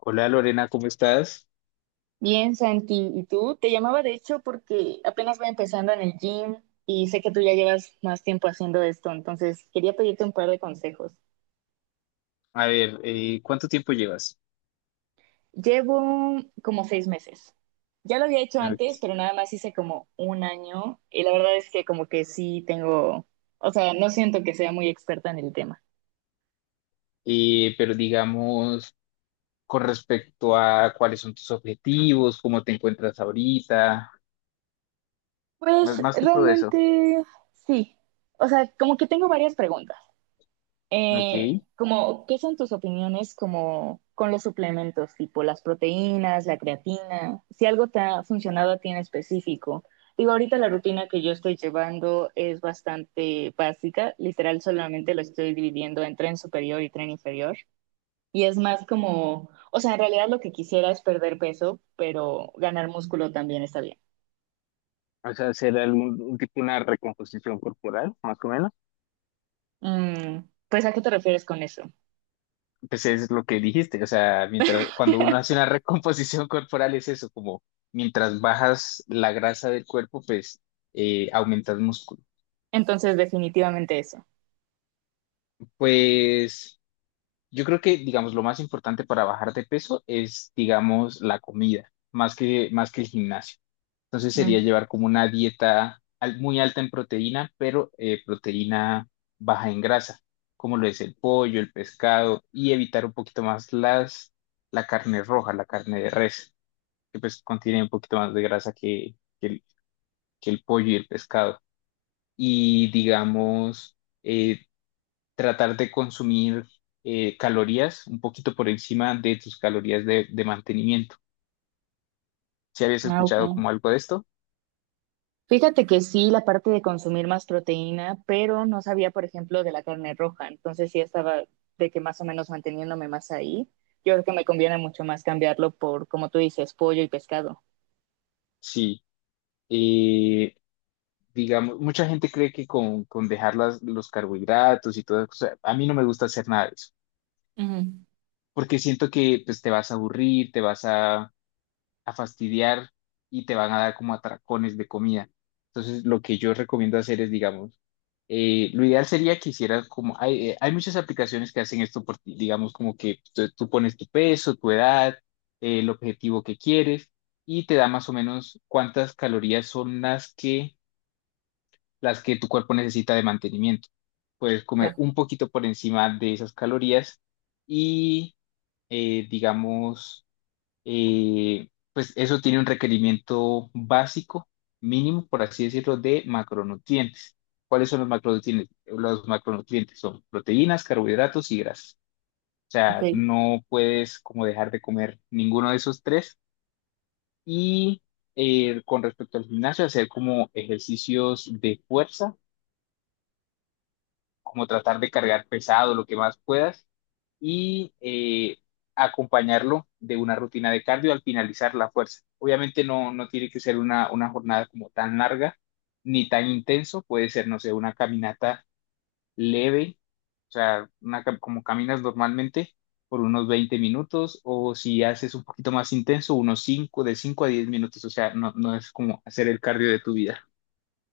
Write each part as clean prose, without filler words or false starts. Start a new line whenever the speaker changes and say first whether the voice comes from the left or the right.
left: Hola Lorena, ¿cómo estás?
right: Bien, Santi, ¿y tú? Te llamaba de hecho porque apenas voy empezando en el gym y sé que tú ya llevas más tiempo haciendo esto, entonces quería pedirte un par de consejos.
left: A ver, ¿cuánto tiempo llevas?
right: Llevo como 6 meses. Ya lo había hecho
left: A
right: antes, pero nada más hice como un año y la verdad es que como que sí tengo, o sea, no siento que sea muy experta en el tema.
left: Pero digamos, con respecto a cuáles son tus objetivos, cómo te encuentras ahorita, más,
right: Pues
left: más que todo eso.
right: realmente sí. O sea, como que tengo varias preguntas.
left: Ok.
right: Como, ¿qué son tus opiniones como con los suplementos, tipo las proteínas, la creatina? Si algo te ha funcionado a ti en específico. Digo, ahorita la rutina que yo estoy llevando es bastante básica, literal solamente lo estoy dividiendo en tren superior y tren inferior. Y es más como, o sea, en realidad lo que quisiera es perder peso, pero ganar músculo también está bien.
left: O sea, hacer algún un tipo una recomposición corporal, más o menos.
right: Mm, pues, ¿a qué te refieres con eso?
left: Pues es lo que dijiste, o sea, cuando uno hace una recomposición corporal es eso, como mientras bajas la grasa del cuerpo, pues aumentas músculo.
right: Entonces, definitivamente eso.
left: Pues. Yo creo que, digamos, lo más importante para bajar de peso es, digamos, la comida, más que el gimnasio. Entonces sería
right: Mm.
left: llevar como una dieta muy alta en proteína, pero proteína baja en grasa, como lo es el pollo, el pescado, y evitar un poquito más la carne roja, la carne de res, que pues contiene un poquito más de grasa que el pollo y el pescado. Y digamos, eh, tratar de consumir calorías un poquito por encima de tus calorías de mantenimiento. ¿Si habías
right: Ah, ok.
left: escuchado como algo de esto?
right: Fíjate que sí, la parte de consumir más proteína, pero no sabía, por ejemplo, de la carne roja, entonces sí estaba de que más o menos manteniéndome más ahí. Yo creo que me conviene mucho más cambiarlo por, como tú dices, pollo y pescado.
left: Sí. Eh, digamos, mucha gente cree que con dejar los carbohidratos y todas esas cosas, a mí no me gusta hacer nada de eso,
right: Ujú,
left: porque siento que pues, te vas a aburrir, te vas a fastidiar y te van a dar como atracones de comida. Entonces, lo que yo recomiendo hacer es, digamos, lo ideal sería que hicieras como, hay muchas aplicaciones que hacen esto por ti, digamos, como que tú pones tu peso, tu edad, el objetivo que quieres y te da más o menos cuántas calorías son las que tu cuerpo necesita de mantenimiento. Puedes comer
right: ya,
left: un poquito por encima de esas calorías y, digamos, pues eso tiene un requerimiento básico, mínimo, por así decirlo, de macronutrientes. ¿Cuáles son los macronutrientes? Los macronutrientes son proteínas, carbohidratos y grasas. O sea,
right: ok.
left: no puedes como dejar de comer ninguno de esos tres. Y con respecto al gimnasio, hacer como ejercicios de fuerza, como tratar de cargar pesado lo que más puedas y acompañarlo de una rutina de cardio al finalizar la fuerza. Obviamente no tiene que ser una jornada como tan larga ni tan intenso, puede ser, no sé, una caminata leve, o sea, como caminas normalmente por unos 20 minutos o si haces un poquito más intenso, unos 5 de 5 a 10 minutos, o sea, no es como hacer el cardio de tu vida.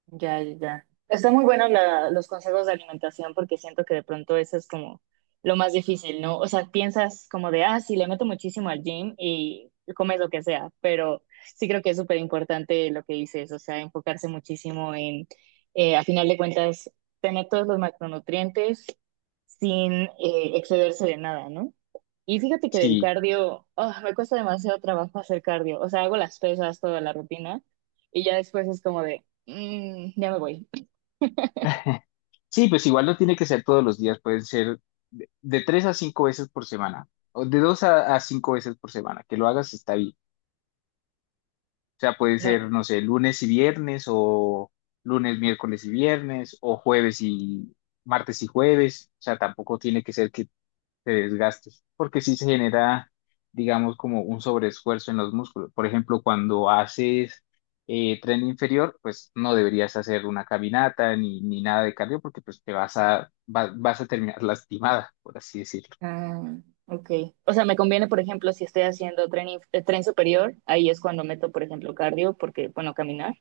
right: Ya, ya, ya. Está muy bueno la- los consejos de alimentación porque siento que de pronto eso es como lo más difícil, ¿no? O sea, piensas como de, ah, sí, le meto muchísimo al gym y comes lo que sea, pero sí creo que es súper importante lo que dices, o sea, enfocarse muchísimo en, a final de cuentas, tener todos los macronutrientes sin excederse de nada, ¿no? Y fíjate que del
left: Sí.
right: cardio, ah, me cuesta demasiado trabajo hacer cardio. O sea, hago las pesas, toda la rutina, y ya después es como de, mm, ya me voy.
left: Sí, pues igual no tiene que ser todos los días, pueden ser de 3 a 5 veces por semana, o de dos a cinco veces por semana, que lo hagas está bien. O sea, puede
right: No.
left: ser, no sé, lunes y viernes, o lunes, miércoles y viernes, o jueves y martes y jueves. O sea, tampoco tiene que ser que de desgastes, porque sí se genera, digamos, como un sobreesfuerzo en los músculos. Por ejemplo, cuando haces tren inferior, pues no deberías hacer una caminata ni nada de cardio, porque pues te vas a terminar lastimada, por así decirlo.
right: Ah, ok. O sea, me conviene, por ejemplo, si estoy haciendo tren, tren superior, ahí es cuando meto, por ejemplo, cardio, porque, bueno, caminar.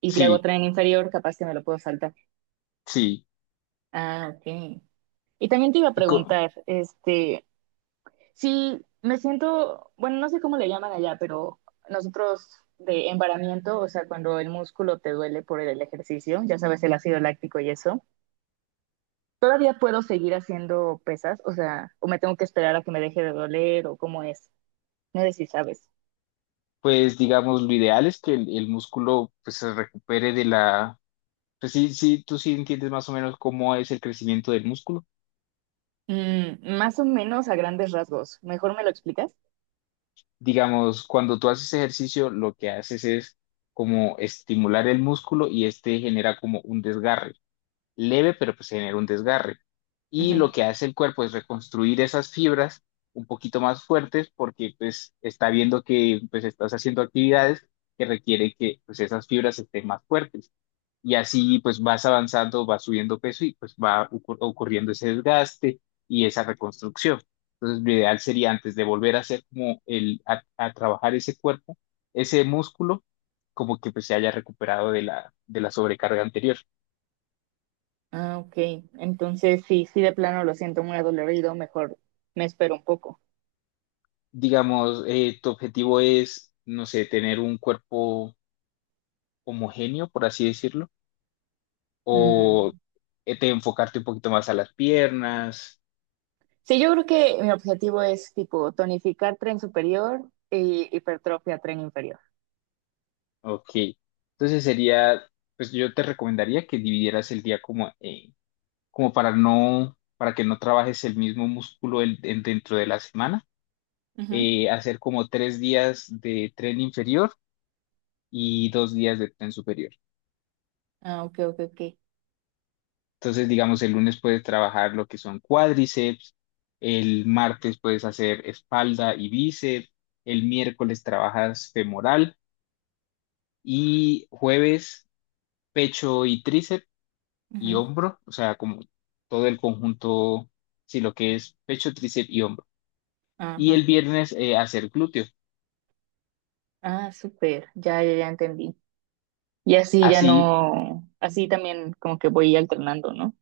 right: Y si hago
left: Sí,
right: tren inferior, capaz que me lo puedo saltar.
left: sí.
right: Ah, ok. Y también te iba a
left: Y
right: preguntar, este, si me siento, bueno, no sé cómo le llaman allá, pero nosotros de embaramiento, o sea, cuando el músculo te duele por el ejercicio, ya sabes, el ácido láctico y eso. ¿Todavía puedo seguir haciendo pesas? O sea, ¿o me tengo que esperar a que me deje de doler o cómo es? No sé si sabes.
left: pues digamos, lo ideal es que el músculo pues se recupere de la. Pues sí, sí, tú sí entiendes más o menos cómo es el crecimiento del músculo.
right: Mm, más o menos a grandes rasgos. ¿Mejor me lo explicas?
left: Digamos, cuando tú haces ejercicio, lo que haces es como estimular el músculo y este genera como un desgarre, leve, pero pues genera un desgarre. Y
right: Ujú.
left: lo que hace el cuerpo es reconstruir esas fibras un poquito más fuertes porque pues está viendo que pues estás haciendo actividades que requieren que pues esas fibras estén más fuertes y así pues vas avanzando, vas subiendo peso y pues va ocurriendo ese desgaste y esa reconstrucción. Entonces, lo ideal sería antes de volver a hacer como a trabajar ese cuerpo, ese músculo, como que pues se haya recuperado de la sobrecarga anterior.
right: Ah, ok. Entonces, sí, sí, de plano lo siento muy adolorido, mejor me espero un poco.
left: Digamos, tu objetivo es, no sé, tener un cuerpo homogéneo, por así decirlo, o
right: Mm.
left: te enfocarte un poquito más a las piernas.
right: Sí, yo creo que mi objetivo es tipo tonificar tren superior y hipertrofia tren inferior.
left: Ok, entonces sería, pues yo te recomendaría que dividieras el día como, como para no, para que no trabajes el mismo músculo dentro de la semana,
right: Ujú,
left: hacer como 3 días de tren inferior y 2 días de tren superior.
right: ah, ok, ok, ok.
left: Entonces, digamos, el lunes puedes trabajar lo que son cuádriceps, el martes puedes hacer espalda y bíceps, el miércoles trabajas femoral y jueves pecho y tríceps y
right: Ujú.
left: hombro, o sea, como todo el conjunto, sí, lo que es pecho, tríceps y hombro. Y
right: Ajá.
left: el viernes hacer glúteo.
right: Ah, súper. Ya, ya, ya entendí. Y así ya
left: Así,
right: no, así también como que voy alternando, ¿no?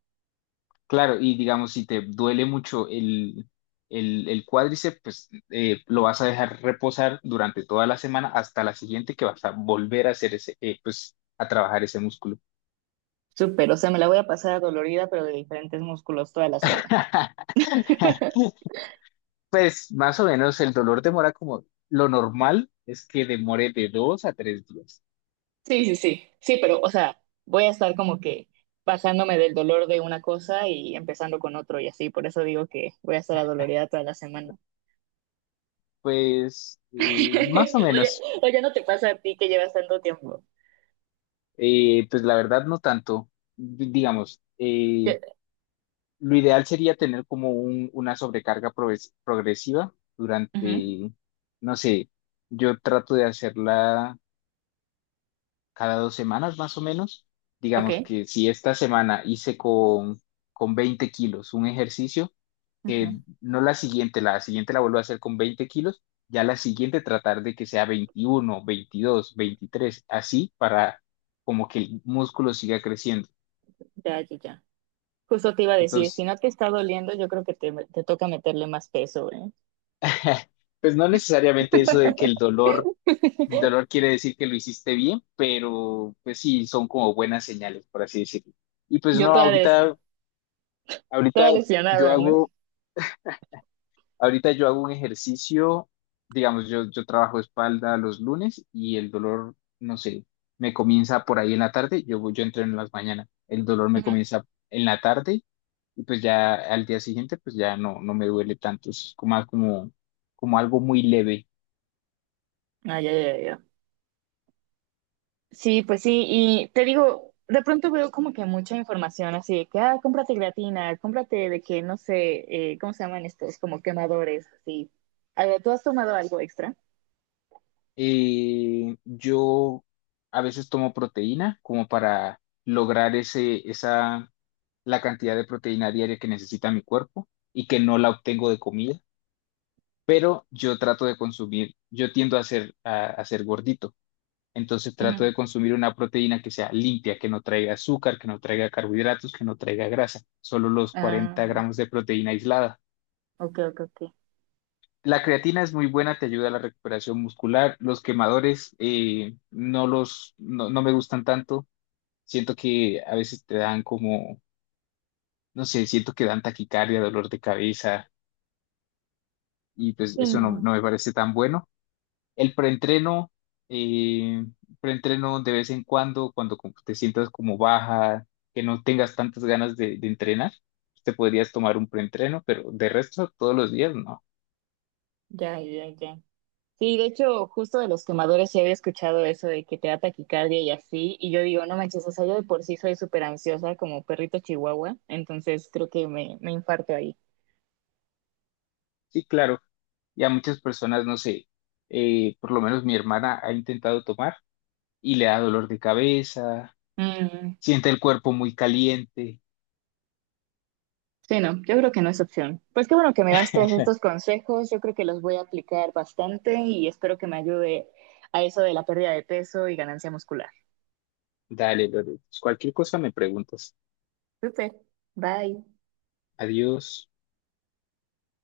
left: claro, y digamos, si te duele mucho el cuádriceps, pues lo vas a dejar reposar durante toda la semana hasta la siguiente que vas a volver a hacer ese, pues, a trabajar ese músculo.
right: Súper, o sea, me la voy a pasar dolorida, pero de diferentes músculos toda la semana.
left: Pues más o menos el dolor demora como lo normal es que demore de 2 a 3 días.
right: Sí, sí, sí, sí, pero, o sea, voy a estar como que bajándome del dolor de una cosa y empezando con otro y así, por eso digo que voy a estar adolorida toda la semana.
left: Pues más o
right: Oye,
left: menos.
right: oye, ¿no te pasa a ti que llevas tanto tiempo?
left: Pues la verdad no tanto. Digamos,
right: Que-
left: lo ideal sería tener como una sobrecarga progresiva
right: ujú,
left: durante, no sé, yo trato de hacerla cada 2 semanas más o menos.
right: ok,
left: Digamos que si esta semana hice con 20 kilos un ejercicio,
right: ujú,
left: que no la siguiente la vuelvo a hacer con 20 kilos, ya la siguiente tratar de que sea 21 22 23 así para como que el músculo siga creciendo.
right: ya, ya, ya. Justo te iba a decir, si
left: Entonces,
right: no te está doliendo, yo creo que te toca meterle más peso, ¿eh?
left: pues no necesariamente eso de que el dolor quiere decir que lo hiciste bien, pero pues sí, son como buenas señales, por así decirlo. Y pues
right: Yo
left: no,
right: toda, des-
left: ahorita
right: toda
left: yo
right: lesionada, ¿no?
left: hago, ahorita yo hago un ejercicio, digamos, yo trabajo espalda los lunes y el dolor, no sé, me comienza por ahí en la tarde, yo entreno en las mañanas, el dolor me
right: Ujú.
left: comienza en la tarde y pues ya al día siguiente pues ya no me duele tanto, es como, más como algo muy leve.
right: Ah, ya, ya, ya. Sí, pues sí, y te digo, de pronto veo como que mucha información así de que, ah, cómprate creatina, cómprate de que, no sé, ¿cómo se llaman estos? Como quemadores, así. A ver, ¿tú has tomado algo extra?
left: Yo a veces tomo proteína como para lograr ese, esa, la cantidad de proteína diaria que necesita mi cuerpo y que no la obtengo de comida. Yo trato de consumir, yo tiendo a ser, a ser gordito, entonces trato
right: Ujú.
left: de consumir una proteína que sea limpia, que no traiga azúcar, que no traiga carbohidratos, que no traiga grasa, solo los 40
right: Ah,
left: gramos de proteína aislada.
right: ok, ok, ok.
left: La creatina es muy buena, te ayuda a la recuperación muscular. Los quemadores no los no, no me gustan tanto. Siento que a veces te dan como, no sé, siento que dan taquicardia, dolor de cabeza y pues
right: Sí,
left: eso no,
right: no,
left: no me parece tan bueno. El eh, preentreno de vez en cuando, cuando como te sientas como baja, que no tengas tantas ganas de entrenar, te podrías tomar un preentreno, pero de resto todos los días no.
right: ya, ya, ya. Sí, de hecho, justo de los quemadores sí había escuchado eso de que te da taquicardia y así, y yo digo, no manches, o sea, yo de por sí soy súper ansiosa como perrito chihuahua, entonces creo que me infarto ahí.
left: Sí, claro. Ya muchas personas, no sé, por lo menos mi hermana ha intentado tomar y le da dolor de cabeza,
right: Mm,
left: siente el cuerpo muy caliente.
right: sí, no, yo creo que no es opción. Pues qué bueno que me daste estos consejos, yo creo que los voy a aplicar bastante y espero que me ayude a eso de la pérdida de peso y ganancia muscular.
left: Dale, Lore. Pues cualquier cosa me preguntas.
right: Súper, bye.
left: Adiós.